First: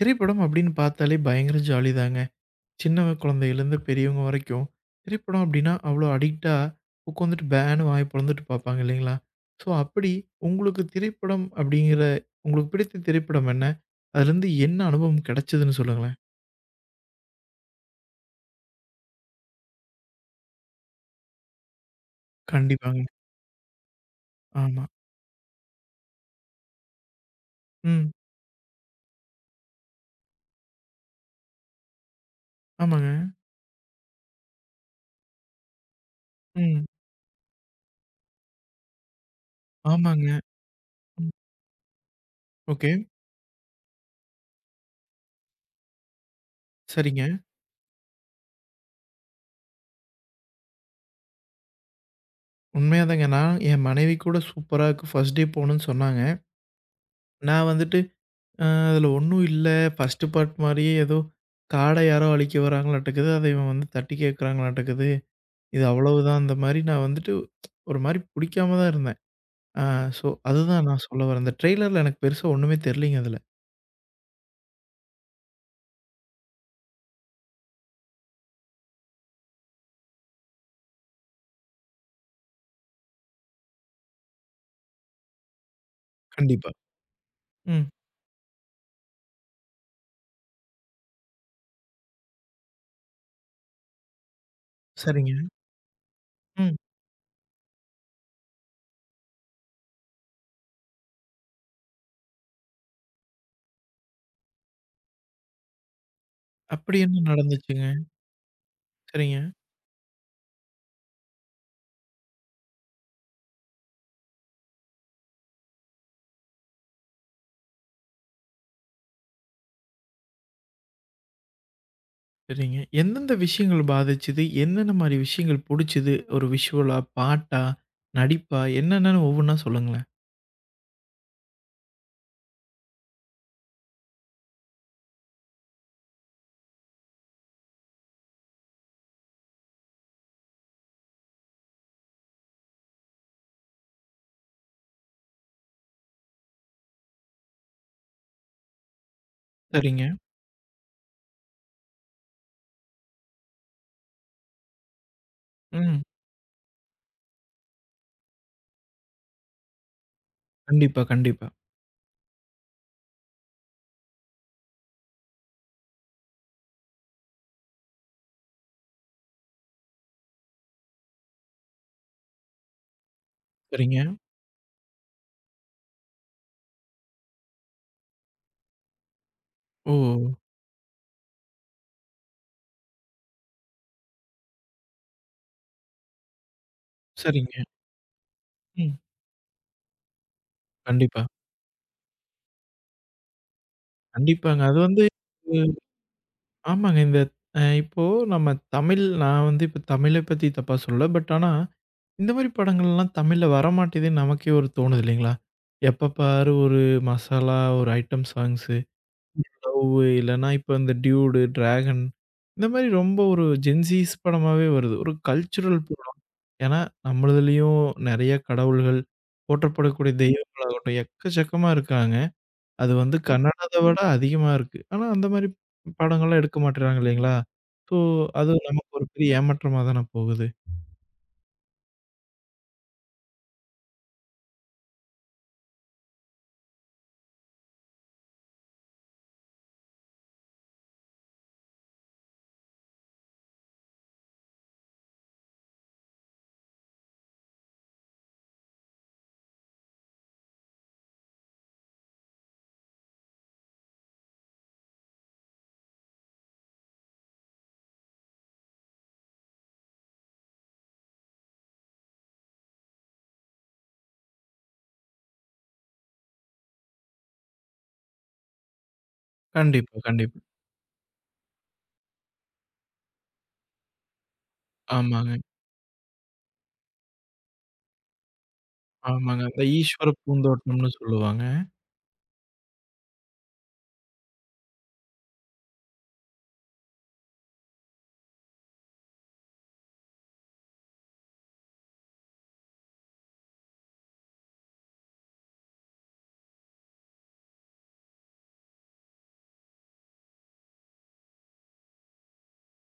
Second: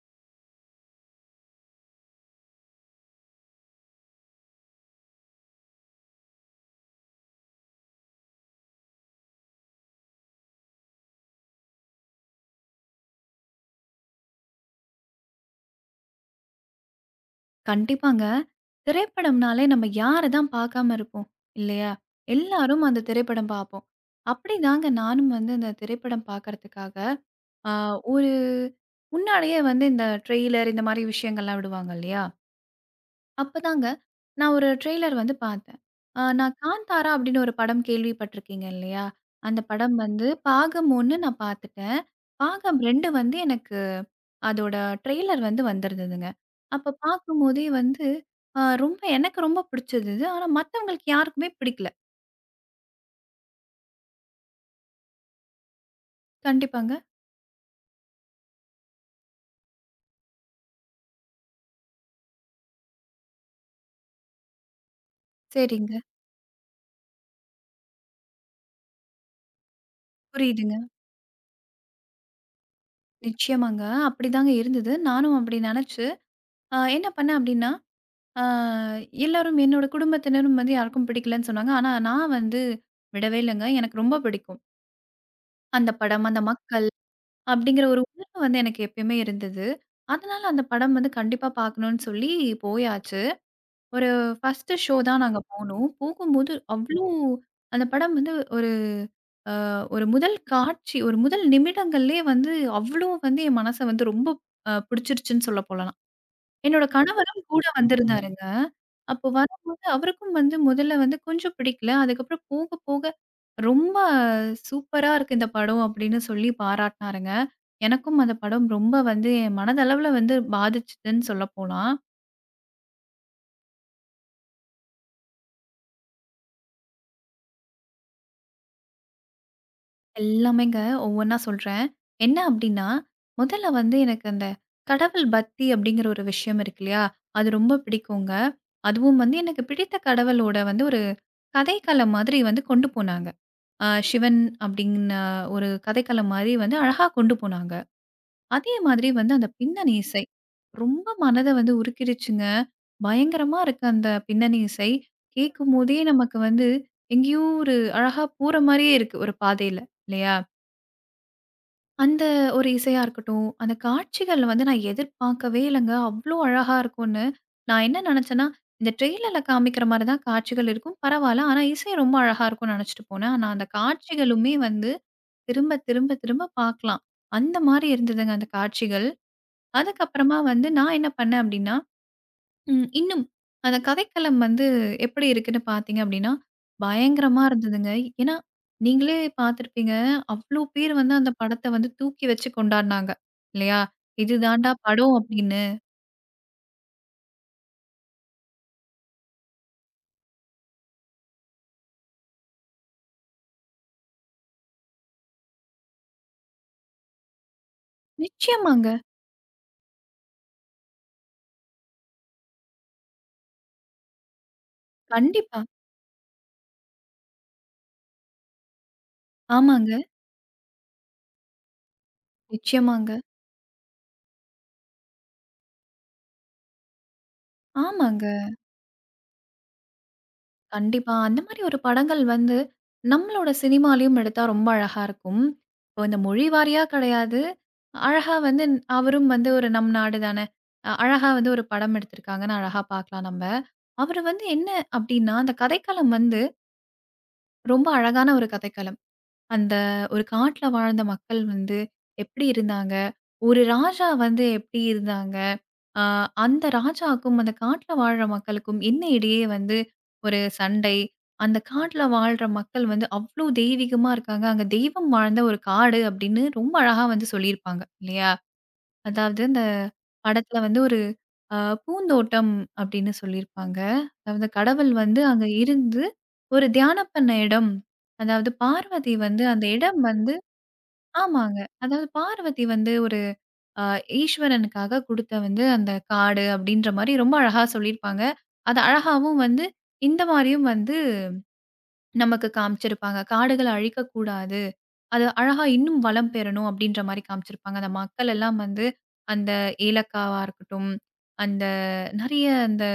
திரைப்படம் அப்படின்னு பார்த்தாலே பயங்கர ஜாலிதாங்க. சின்ன குழந்தையிலேருந்து பெரியவங்க வரைக்கும், திரைப்படம் அப்படின்னா அவ்வளோ அடிக்ட்டா உட்காந்துட்டு பேன்னு வாய பொளந்துட்டு பார்ப்பாங்க இல்லைங்களா? ஸோ அப்படி உங்களுக்கு திரைப்படம் அப்படிங்கிற உங்களுக்கு பிடித்த திரைப்படம் என்ன? அதுலேருந்து என்ன அனுபவம் கிடைச்சதுன்னு சொல்லுங்களேன்? கண்டிப்பாங்க. திரைப்படம்னாலே நம்ம யார தான் பார்க்காம இருப்போம், இல்லையா? எல்லாரும் அந்த கண்டிப்பாங்க. திரைப்படம் பார்ப்போம். ஆமா. அப்படிதாங்க நானும் வந்து அந்த திரைப்படம் பார்க்கறதுக்காக, அ ம். ஒரு முன்னாடியே வந்து இந்த ட்ரெய்லர் இந்த மாரி விஷயங்கள்லாம் விடுவாங்க இல்லையா? ஆமாங்க. அப்பதாங்க நான் ஒரு ட்ரெய்லர் வந்து பார்த்தேன். நான் ம். "காந்தாரா" அப்படின்னு ஒரு படம் கேள்விப்பட்டிருக்கீங்க இல்லையா? அந்த படம் ஆமாங்க. வந்து பாகம் 1 ம். நான் பார்த்துட்டேன். பாகம் ஓகே. 2 வந்து எனக்கு அதோட ட்ரெய்லர் வந்து வந்திருந்ததுங்க. அப்ப சரிங்க. பார்க்கும்போதே வந்து ரொம்ப எனக்கு ரொம்ப பிடிச்சது இது. ஆனா மத்தவங்களுக்கு யாருக்குமே பிடிக்கல. உண்மையா தாங்க. நான் என் மனைவி கூட சூப்பரா இருக்கு. ஃபர்ஸ்ட் டே போணும்னு சொன்னாங்க. கண்டிப்பாங்க. நான் வந்துட்டு அ அதுல ஒண்ணும் இல்ல. ஃபர்ஸ்ட் பார்ட் மாரியே ஏதோ காட யாரோ அழிக்க வராங்களாட்டுக்குது. அத இவன் வந்து தட்டி கேட்கறாங்களாட்டுக்குது. இது சரிங்க. அவ்வளவுதான். அந்த மாரி நான் வந்துட்டு ஒரு மாரி புடிக்காம தான் இருந்தேன். ஆ ஸோ புரியுதுங்க. அதுதான் நான் சொல்ல வரேன். அந்த ட்ரெய்லர்ல எனக்கு பெருசா ஒண்ணுமே தெரியலீங்க அதுல. நிச்சயமாங்க. அப்படிதாங்க இருந்தது. நானும் அப்படி நெனச்சு, என்ன பண்ணேன் அப்படின்னா ஆ எல்லாரும் என்னோட குடும்பத்தினரும் வந்து யாருக்கும் பிடிக்கலன்னு சொன்னாங்க. ஆனா, நான் வந்து விடவே இல்லங்க. எனக்கு ரொம்ப பிடிக்கும். அந்த படம், அந்த கண்டிப்பா. மக்கள் அப்படிங்கிற ம். ஒரு உணர்வு வந்து எனக்கு எப்பயுமே இருந்தது. அதனால அந்த படம் வந்து கண்டிப்பா பார்க்கணும்னு சொல்லி போயாச்சு. ஒரு ஃபர்ஸ்ட்டு ஷோ தான் சரிங்க. நாங்க போனோம். போகும்போது ம். அவ்ளோ அந்த படம் வந்து ஒரு ஒரு முதல் காட்சி, ஒரு முதல் நிமிடங்கள்லயே வந்து அவ்ளோ வந்து என் மனச வந்து ரொம்ப பிடிச்சிருச்சுன்னு சொல்ல போலாம். என்னோட அப்படி என்ன கணவரும் கூட நடந்துச்சுங்க? வந்திருந்தாருங்க. அப்போ சரிங்க, வரும்போது அவருக்கும் வந்து முதல்ல வந்து கொஞ்சம் பிடிக்கல. அதுக்கப்புறம் போக போக "ரொம்ப சூப்பரா இருக்கு இந்த படம்" அப்படின்னு சொல்லி பாராட்டினாருங்க. எனக்கும் அந்த படம் ரொம்ப வந்து என் மனதளவுல வந்து பாதிச்சுதுன்னு சொல்லப்போலாம். சரிங்க. எந்தெந்த விஷயங்கள் பாதிச்சுது? என்னென்ன மாரி விஷயங்கள் புடிச்சது? ஒரு விஷுவலா? பாட்டா? நடிப்பா? என்னென்னன்னு ஒவ்வொன்னா சொல்லுங்களேன். எல்லாமேங்க ஒவ்வொன்னா சொல்றேன். என்ன அப்படின்னா, முதல்ல வந்து எனக்கு அந்த கடவுள் பக்தி அப்படிங்கிற ஒரு விஷயம் இருக்கு இல்லையா? அது ரொம்ப பிடிக்குங்க. அதுவும் வந்து எனக்கு பிடித்த கடவுளோட வந்து ஒரு கதைக்களம் மாதிரி வந்து கொண்டு போனாங்க. சிவன் அப்டின்ன ஒரு கதைக்களம் மாரி வந்து அழகா கொண்டு போனாங்க. அதே மாதிரி வந்து அந்த பின்னணி சரிங்க. இசை, ரொம்ப மனத வந்து உருக்கிருச்சுங்க. பயங்கரமா இருக்கு அந்த பின்னணி இசை. கேட்கும்போதே ம். நமக்கு வந்து எங்கேயோ ஒரு அழகா போற மாரியே இருக்கு ஒரு பாதையில, இல்லையா? கண்டிப்பா, கண்டிப்பா. அந்த ஒரு இசையா இருக்கட்டும், அந்த காட்சிகள் வந்து நான் எதிர்பார்க்கவே இல்லங்க. அவ்ளோ அழகா இருக்கும்னு. நான் என்ன நெனச்சேன்னா, இந்த ட்ரெய்லர்ல காமிக்கிற மாரி தான் காட்சிகள் இருக்கும். பரவால்ல. ஆனா இசை ரொம்ப அழகா இருக்கும்னு நெனச்சுட்டு போனேன். ஆனா அந்த சரிங்க. காட்சிகளுமே வந்து திரும்ப, திரும்ப, திரும்ப பார்க்கலாம். அந்த மாரி இருந்ததுங்க அந்த காட்சிகள். ஓ! அதுக்கப்புறமா வந்து நான் என்ன பண்ணேன் அப்டின்னா, இன்னும் அந்த கதைக்களம் வந்து எப்படி இருக்குன்னு பார்த்தீங்க அப்டின்னா, பயங்கரமா சரிங்க. இருந்ததுங்க. ஏன்னா, ம். நீங்களே பார்த்துருப்பீங்க. அவ்ளோ பேர் வந்து கண்டிப்பா, அந்த படத்த வந்து தூக்கி வச்சு கொண்டாடுனாங்க. இல்லையா? "இது கண்டிப்பாங்க. தான்டா அது வந்து படம்" அப்டின்னு. ஆமாங்க. இந்த இப்போ நம்ம தமிழ். நான் வந்து இப்ப தமிழ பத்தி தப்பா சொல்லல. ஆனா, இந்த மாரி படங்கள்லாம் தமிழ்ல வரமாட்டேதுன்னு நமக்கே ஒரு தோணுது இல்லைங்களா? எப்ப பாரு ஒரு மசாலா, ஒரு ஐட்டம் சாங்ஸு, நிச்சயமாங்க. லவ்வு இல்லன்னா இப்ப இந்த டியூடு, டிராகன் இந்த மாரி ரொம்ப ஒரு ஜென்ஸீஸ் படமாவே வருது. ஒரு கண்டிப்பா. கல்ச்சுரல் படம். ஏன்னா, நம்மளுதுலயும் நெறைய கடவுள்கள், ஆமாங்க. போற்றப்படக்கூடிய தெய்வங்களாகட்டும் எக்கச்சக்கமா இருக்காங்க. அது நிச்சயமாங்க. வந்து கன்னடத விட அதிகமா இருக்கு. ஆனா அந்த மாரி படங்கள்லாம் எடுக்க மாட்றாங்க இல்லைங்களா? ஸோ ஆமாங்க. அது நமக்கு ஒரு பெரிய ஏமாற்றமா தான போகுது. கண்டிப்பா. அந்த மாரி ஒரு படங்கள் வந்து, நம்மளோட சினிமாலயும் எடுத்தா ரொம்ப அழகா இருக்கும். இப்போ இந்த மொழி வாரியா கிடையாது. அழகா வந்து அவரும் வந்து ஒரு நம் நாடு தானே. அழகா வந்து ஒரு படம் எடுத்திருக்காங்கன்னு அழகா பார்க்கலாம் நம்ப. அவரு வந்து என்ன அப்டின்னா, அந்த கதைக்களம் வந்து ரொம்ப அழகான ஒரு கதைக்களம். அந்த ஒரு காட்டுல வாழ்ந்த மக்கள் வந்து எப்படி இருந்தாங்க? ஒரு ராஜா வந்து எப்படி இருந்தாங்க? அ அந்த ராஜாக்கும், அந்த காட்டுல வாழ்ற மக்களுக்கும் என்ன இடையே வந்து ஒரு சண்டை. அந்த காட்டுல வாழ்ற மக்கள் வந்து அவ்ளோ தெய்வீகமா இருக்காங்க. அங்க தெய்வம் வாழ்ந்த ஒரு காடு அப்படின்னு ரொம்ப அழகா வந்து சொல்லியிருப்பாங்க. இல்லையா? அதாவது அந்த கண்டிப்பா, கண்டிப்பா. படத்துல வந்து ஒரு அ பூந்தோட்டம் அப்படின்னு சொல்லியிருப்பாங்க. அதாவது கடவுள் வந்து ஆமாங்க, அங்க இருந்து ஒரு தியானம் பண்ண இடம். அதாவது பார்வதி ஆமாங்க. வந்து அந்த அந்த இடம் ஈஸ்வர வந்து பூந்தோட்டம்னு சொல்லுவாங்க. ஆமாங்க. அதாவது பார்வதி வந்து ஒரு அ ஈஸ்வரனுக்காக குடுத்த வந்து அந்த காடு அப்படின்ற மாரி ரொம்ப அழகா சொல்லியிருப்பாங்க. அது அழகாவும் வந்து இந்த மாரியும் வந்து நமக்கு காமிச்சிருப்பாங்க. காடுகள அழிக்கக்கூடாது. அது அழகா இன்னும் வளம் பெறணும் அப்படின்ற மாரி காமிச்சிருப்பாங்க. அந்த மக்கள் எல்லாம் வந்து அந்த ஏலக்காவா இருக்கட்டும், அந்த நெறைய அந்த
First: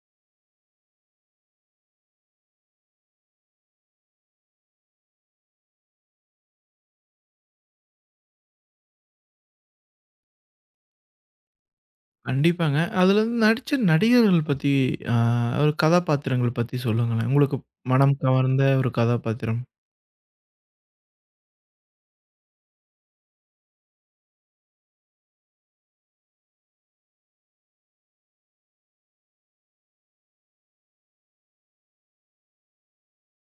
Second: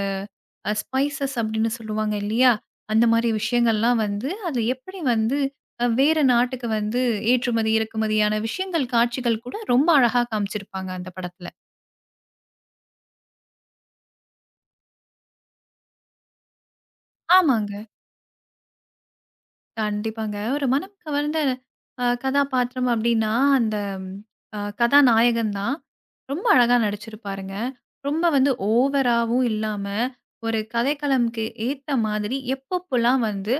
ஸ்பைசஸ் அப்படின்னு சொல்லுவாங்க இல்லையா? அந்த மாரி விஷயங்கள்லாம் வந்து அது எப்படி வந்து வேற நாட்டுக்கு வந்து ஏற்றுமதி, இறக்குமதியான விஷயங்கள், காட்சிகள் கூட ரொம்ப அழகா காமிச்சிருப்பாங்க அந்த படத்துல. கண்டிப்பாங்க. அதுல வந்து நடிச்ச நடிகர்கள் பத்தி அ ஒரு கதாபாத்திரங்கள் பத்தி சொல்லுங்களேன். உங்களுக்கு ஆமாங்க. மனம் கவர்ந்த ஒரு கதாபாத்திரம். கண்டிப்பாங்க. ஒரு மனம் கவர்ந்த கதாபாத்திரம் அப்டின்னா, அந்த கதாநாயகன் தான். ரொம்ப அழகா நடிச்சிருப்பாருங்க. ரொம்ப வந்து ஓவராவும் இல்லாம, ஒரு கதைக்களம்க்கு ஏத்த மாதிரி எப்பப்போலாம் வந்து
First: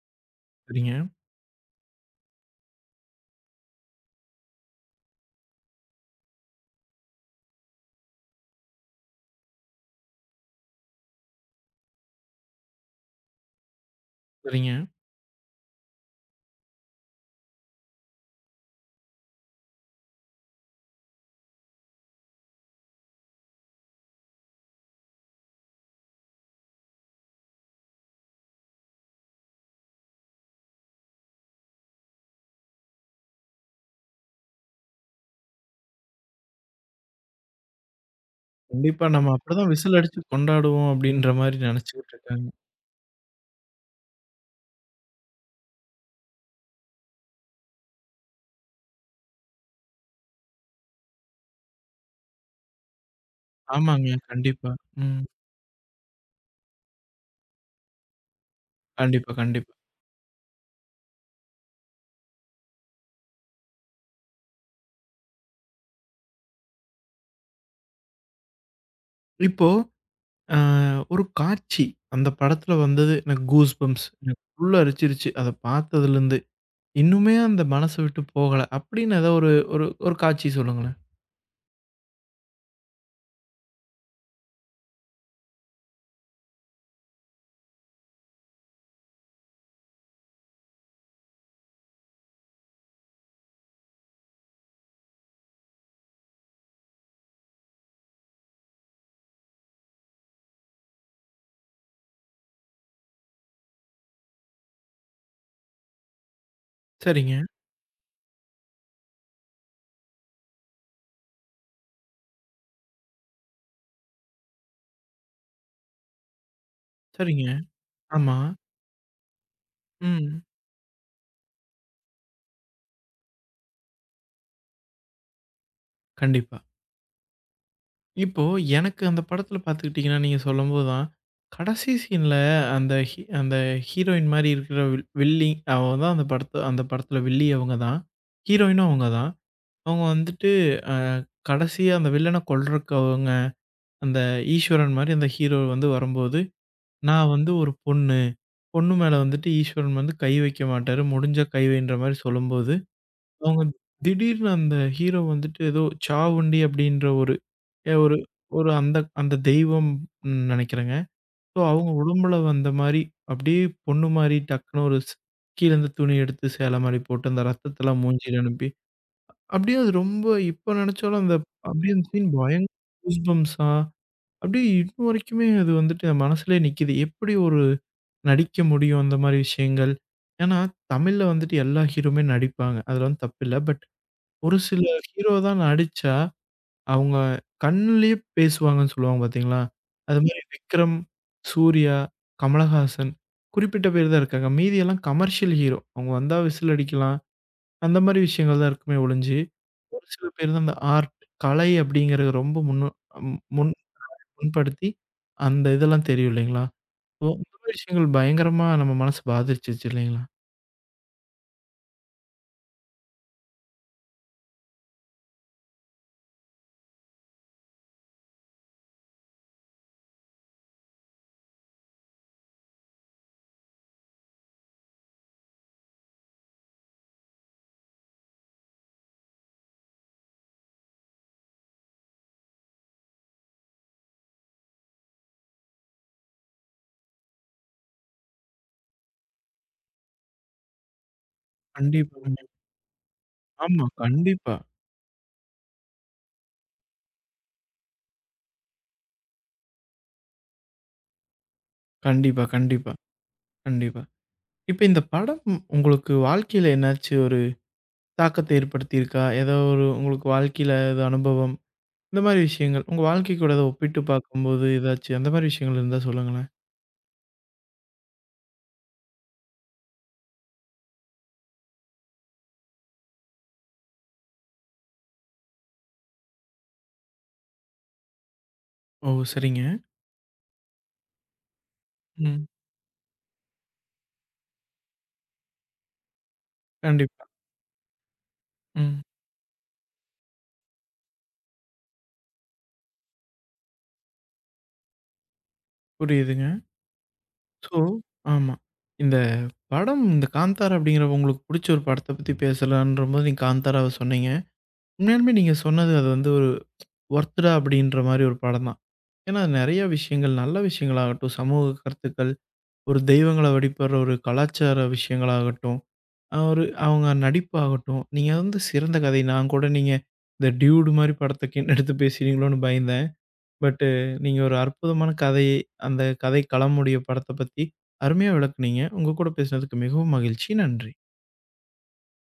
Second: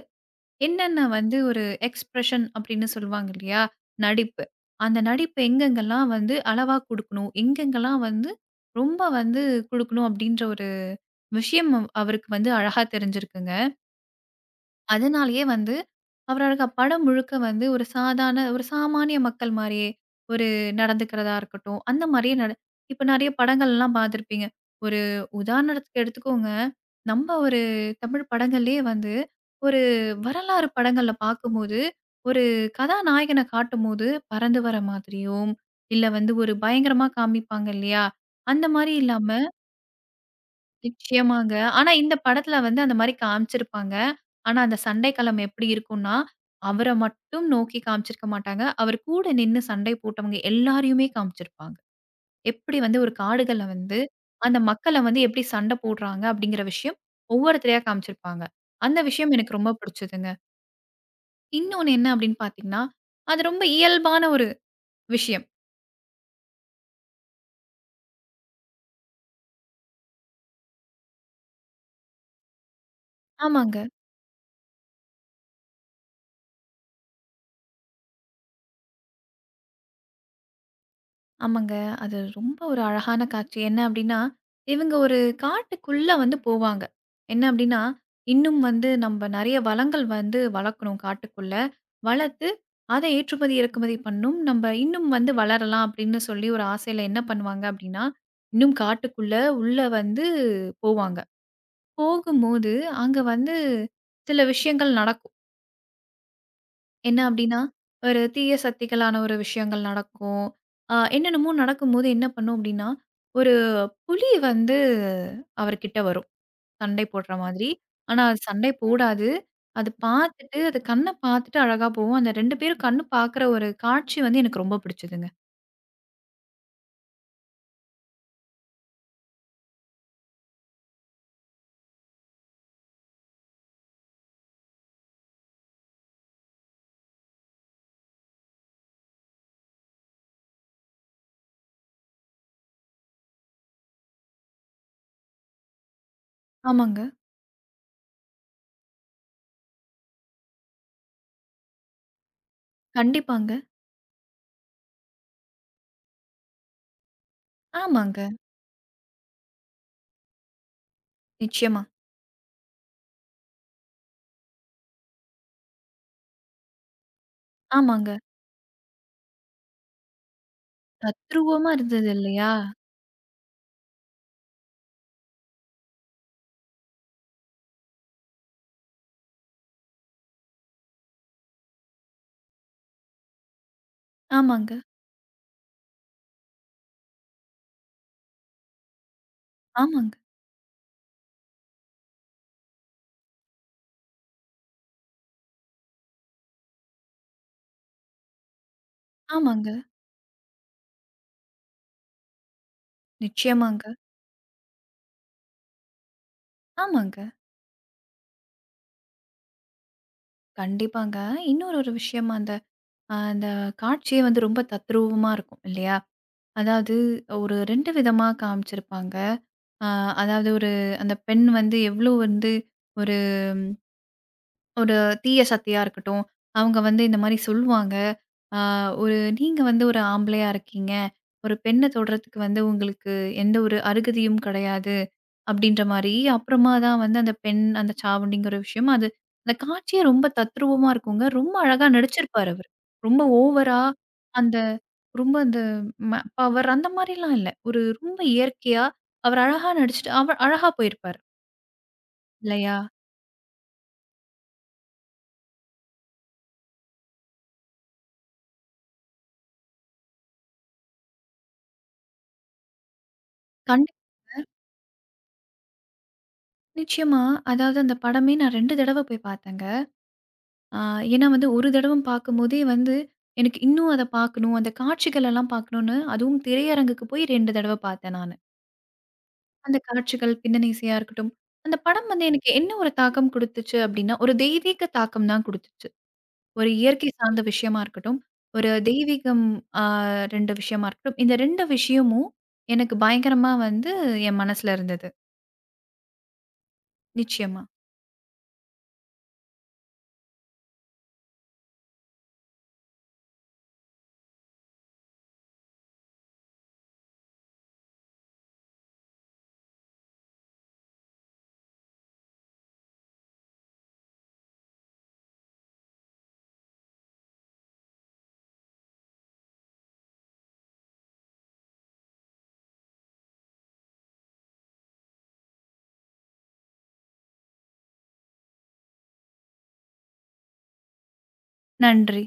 சரிங்க, என்னென்ன வந்து ஒரு எக்ஸ்பிரஷன் அப்டின்னு சொல்லுவாங்க இல்லையா? நடிப்பு. அந்த நடிப்பு எங்கெங்கலாம் வந்து அளவா குடுக்கணும், எங்கெங்கலாம் வந்து ரொம்ப வந்து குடுக்கணும் அப்டின்ற ஒரு விஷயம் அவருக்கு வந்து அழகா தெரிஞ்சிருக்குங்க. சரிங்க. அதனாலேயே வந்து, அவரோட படம் முழுக்க வந்து ஒரு சாதாரண ஒரு சாமானிய மக்கள் மாரியே, ஒரு நடந்துக்கிறதா இருக்கட்டும், அந்த மாரியே இப்ப நெறைய படங்கள்லாம் பார்த்துருப்பீங்க. ஒரு உதாரணத்துக்கு எடுத்துக்கோங்க, நம்ம ஒரு தமிழ் படங்கள்லயே வந்து, ஒரு வரலாறு படங்கள்ல பார்க்கும்போது, ஒரு கதாநாயகன காட்டும்போது பறந்து வர மாதிரியும், இல்ல வந்து ஒரு பயங்கரமா காமிப்பாங்க இல்லையா? அந்த மாரி கண்டிப்பா. இல்லாம, நம்ம அப்படிதான் விசில் அடிச்சு கொண்டாடுவோம் அப்படின்ற நிச்சயமாங்க. மாரி ஆனா நெனச்சுக்கிட்டு இந்த இருக்காங்க. படத்துல வந்து அந்த மாரி காமிச்சிருப்பாங்க. ஆனா அந்த சண்டை களம் எப்படி இருக்கும்னா, அவர மட்டும் நோக்கி காமிச்சிருக்க மாட்டாங்க. அவர் கூட நின்னு சண்டை போட்டவங்க எல்லாரையுமே காமிச்சிருப்பாங்க. எப்படி வந்து ஒரு காடுகள்ல வந்து ஆமாங்க. அந்த கண்டிப்பா. மக்கள வந்து ம். எப்படி சண்டை போடுறாங்க அப்படிங்கிற விஷயம் ஒவ்வொருத்தரையா காமிச்சிருப்பாங்க. அந்த விஷயம் கண்டிப்பா, எனக்கு ரொம்ப கண்டிப்பா. பிடிச்சதுங்க. இன்னொன்னு என்ன அப்படின்னு பார்த்தீங்கன்னா, அது ரொம்ப இயல்பான ஒரு விஷயம். இப்போ ஆ ஒரு காட்சி. அந்த படத்துல வந்தது எனக்கு கூஸ் ஆமாங்க. பம்ப்ஸ். எனக்கு உள்ள அரிச்சிருச்சு. அத பார்த்ததுலருந்து. இன்னுமே அந்த மனச விட்டு போகல. அப்படின்னு ஏதோ ஒரு ஒரு ஒரு காட்சி சொல்லுங்களேன். ஆமாங்க. அது ரொம்ப ஒரு அழகான காட்சி. என்ன அப்டின்னா, இவங்க ஒரு காட்டுக்குள்ள வந்து போவாங்க. என்ன அப்டின்னா, இன்னும் வந்து நம்ம நெறைய வளங்கள் வந்து வளர்க்கணும் காட்டுக்குள்ள. வளர்த்து அத ஏற்றுமதி, இறக்குமதி பண்ணணும். நம்ப இன்னும் வந்து வளரலாம் அப்டின்னு சொல்லி ஒரு ஆசையில என்ன பண்ணுவாங்க அப்டின்னா, இன்னும் காட்டுக்குள்ள உள்ள வந்து போவாங்க. போகும்போது அங்க வந்து சில விஷயங்கள் நடக்கும். என்ன சரிங்க, அப்டின்னா, ஒரு தீய சக்திகளான ஒரு விஷயங்கள் நடக்கும். என்னென்னமோ நடக்கும்போது என்ன பண்ணும் அப்டின்னா, ஒரு புலி வந்து அவர்கிட்ட வரும். சண்டை போடுற சரிங்க. மாதிரி. ஆனா ஆமா. அது சண்டை போடாது. அது ம். பார்த்துட்டு அது கண்ண பார்த்துட்டு அழகா போகும். அந்த 2 பேரும் கண்ணு பார்க்குற ஒரு காட்சி வந்து எனக்கு ரொம்ப பிடிச்சதுங்க. கண்டிப்பா. இப்போ எனக்கு அந்த படத்துல பார்த்துக்கிட்டீங்கன்னா, நீங்க சொல்லும்போது தான், கடைசி சீன்ல அந்த அந்த ஹீரோயின் மாரி இருக்கிற வில்லி அவ தான். அந்த படத்த அந்த படத்துல வில்லி அவங்க தான். ஹீரோயினும் அவங்க தான். அவங்க வந்துட்டு அ கடைசியா அந்த வில்லன கொல்றக்கு அவங்க அந்த ஈஸ்வரன் மாரி அந்த ஹீரோ வந்து வரும்போது, ஆமாங்க. நான் வந்து ஒரு பொண்ணு. பொண்ணு மேல வந்துட்டு ஈஸ்வரன் வந்து கை வைக்க மாட்டாரு. முடிஞ்சா கை வைன்ற மாரி சொல்லும்போது, கண்டிப்பாங்க. அவங்க திடீர்னு அந்த ஹீரோ வந்துட்டு ஏதோ சாவுண்டி அப்டின்ற ஒரு ஒரு ஆமாங்க. ஒரு அந்த அந்த தெய்வம் நெனைக்கிறேங்க. ஸோ நிச்சயமா. அவங்க உடம்புல வந்த மாரி அப்படியே பொண்ணு மாரி டக்குனு ஒரு ஸ் கீழேருந்து துணி எடுத்து சேலை மாரி போட்டு அந்த ரத்தத்தலாம் ஆமாங்க. மூஞ்சில அனுப்பி, அப்படியே அது ரொம்ப இப்ப நெனச்சாலும் அந்த தத்ரூவமா அப்படியே அந்த இருந்தது சீன் இல்லையா? பயங்கர கூஸ் பம்ப்ஸா அப்படியே இன்ன வரைக்குமே அது வந்துட்டு என் மனசுலயே நிக்குது. எப்படி ஒரு நடிக்க முடியும் அந்த மாரி விஷயங்கள்? ஏன்னா, தமிழ்ல வந்துட்டு எல்லா ஹீரோவுமே நடிப்பாங்க. அதுல வந்து தப்பில்ல. பட் ஒரு ஆமாங்க. சில ஹீரோ தான் நடிச்சா, அவங்க கண்ணுலயே பேசுவாங்கன்னு சொல்லுவாங்க பார்த்தீங்களா? ஆமாங்க. அது மாரி விக்ரம், சூர்யா, கமலஹாசன் குறிப்பிட்ட பேர் தான் இருக்காங்க. மீதி எல்லாம் கமர்ஷியல் ஹீரோ. அவங்க வந்தா விசில் அடிக்கலாம். அந்த மாரி விஷயங்கள் தான் இருக்குமே ஒழிஞ்சு, ஆமாங்க. ஒரு சில பேர் தான் அந்த ஆர்ட், கலை அப்படிங்கிறது ரொம்ப முன் நிச்சயமாங்க. புண்படுத்தி, அந்த இதெல்லாம் தெரியும் இல்லைங்களா? ஆமாங்க. ஓ! இந்த மாரி விஷயங்கள் பயங்கரமா நம்ம மனசு பாதிச்சிச்சு இல்லைங்களா? கண்டிப்பாங்க. இன்னொரு விஷயம் அந்த அந்த காட்சியே வந்து ரொம்ப தத்ரூவமா இருக்கும் இல்லையா? அதாவது ஒரு 2 விதமா காமிச்சிருப்பாங்க. அ அதாவது ஒரு அந்த பெண் வந்து எவ்ளோ வந்து ஒரு ஒரு தீய சக்தியா இருக்கட்டும், அவங்க வந்து இந்த மாரி சொல்லுவாங்க. ஆ ஒரு நீங்க வந்து ஒரு ஆம்பளையா இருக்கீங்க. ஒரு பெண்ண தொடுறதுக்கு வந்து உங்களுக்கு எந்த ஒரு அருகதையும் கிடையாது. அப்படின்ற மாரி, அப்புறமா தான் வந்து அந்த பெண், அந்த சாவடிங்கிற விஷயம் அது அந்த காட்சியே ரொம்ப தத்ரூபமா இருக்குங்க. ரொம்ப அழகா கண்டிப்பாங்க. நடிச்சிருப்பாரு அவரு. ரொம்ப ஓவரா ஆமா. கண்டிப்பா. அந்த ரொம்ப அந்த ம பவர் அந்த மாரிலாம் இல்ல. ஒரு ரொம்ப இயற்கையா அவர் அழகா நடிச்சுட்டு அவர் அழகா போயிருப்பாரு. கண்டிப்பா, இல்லையா? கண்டிப்பா, கண்டிப்பா. இப்ப இந்த படம் உங்களுக்கு வாழ்க்கையில என்னாச்சு ஒரு தாக்கத்த ஏற்படுத்தியிருக்கா? ஏதோ ஒரு உங்களுக்கு வாழ்க்கையில ஏதோ அனுபவம், இந்த மாரி விஷயங்கள். உங்க வாழ்க்கை கூட அத கண் ஒப்பிட்டு பார்க்கும்போது ஏதாச்சு அந்த மாரி விஷயங்கள் இருந்தா சொல்லுங்களேன். நிச்சயமா. அதாவது அந்த படமே நான் 2 தடவ போய் பார்த்தேங்க. ஆ ஏன்னா வந்து ஒரு தடவ பார்க்கும்போதே வந்து எனக்கு இன்னும் அத பார்க்கணும், அந்த காட்சிகள் எல்லாம் பார்க்கணும்னு அதுவும் திரையரங்குக்கு போய் 2 தடவ பார்த்தேன் நானு. ஓ! சரிங்க. அந்த காட்சிகள், பின்னணி இசையா இருக்கட்டும். அந்த படம் வந்து ம். எனக்கு என்ன ஒரு தாக்கம் குடுத்துச்சு அப்டின்னா, ஒரு தெய்வீக தாக்கம் தான் குடுத்துச்சு. ஒரு இயற்கை கண்டிப்பா. சார்ந்த விஷயமா இருக்கட்டும், ஒரு ம். தெய்வீகம் ஆ 2 விஷயமா இருக்கட்டும். இந்த 2 விஷயமும் எனக்கு பயங்கரமா வந்து என் மனசுல இருந்தது. புரியுதுங்க. நிச்சயமா. ஸோ ஆமா. இந்த படம், இந்த காந்தாரா அப்படிங்கிற உங்களுக்கு புடிச்ச ஒரு படத்த பத்தி பேசலான்றபோது, நீங்க காந்தாராவ சொன்னீங்க. உண்மையாலுமே நீங்க சொன்னது அது வந்து ஒரு ஒர்த்துடா அப்படின்ற மாரி ஒரு படம் தான். ஏன்னா, நெறைய விஷயங்கள், நல்ல விஷயங்களாகட்டும், சமூக கருத்துக்கள், ஒரு தெய்வங்கள வழிபடுற ஒரு கலாச்சார விஷயங்களாகட்டும், ஒரு அவங்க நடிப்பாகட்டும், நீங்க வந்து சிறந்த கதை. நான் கூட நீங்க இந்த டியூடு மாரி படத்த எடுத்து பேசுவீங்களோன்னு பயந்தேன். பட்டு நீங்க ஒரு அற்புதமான கதை, அந்த கதை களமுடைய படத்த பத்தி அருமையா விளக்குனீங்க. உங்க கூட பேசினதுக்கு மிகவும் மகிழ்ச்சி. நன்றி. நன்றி.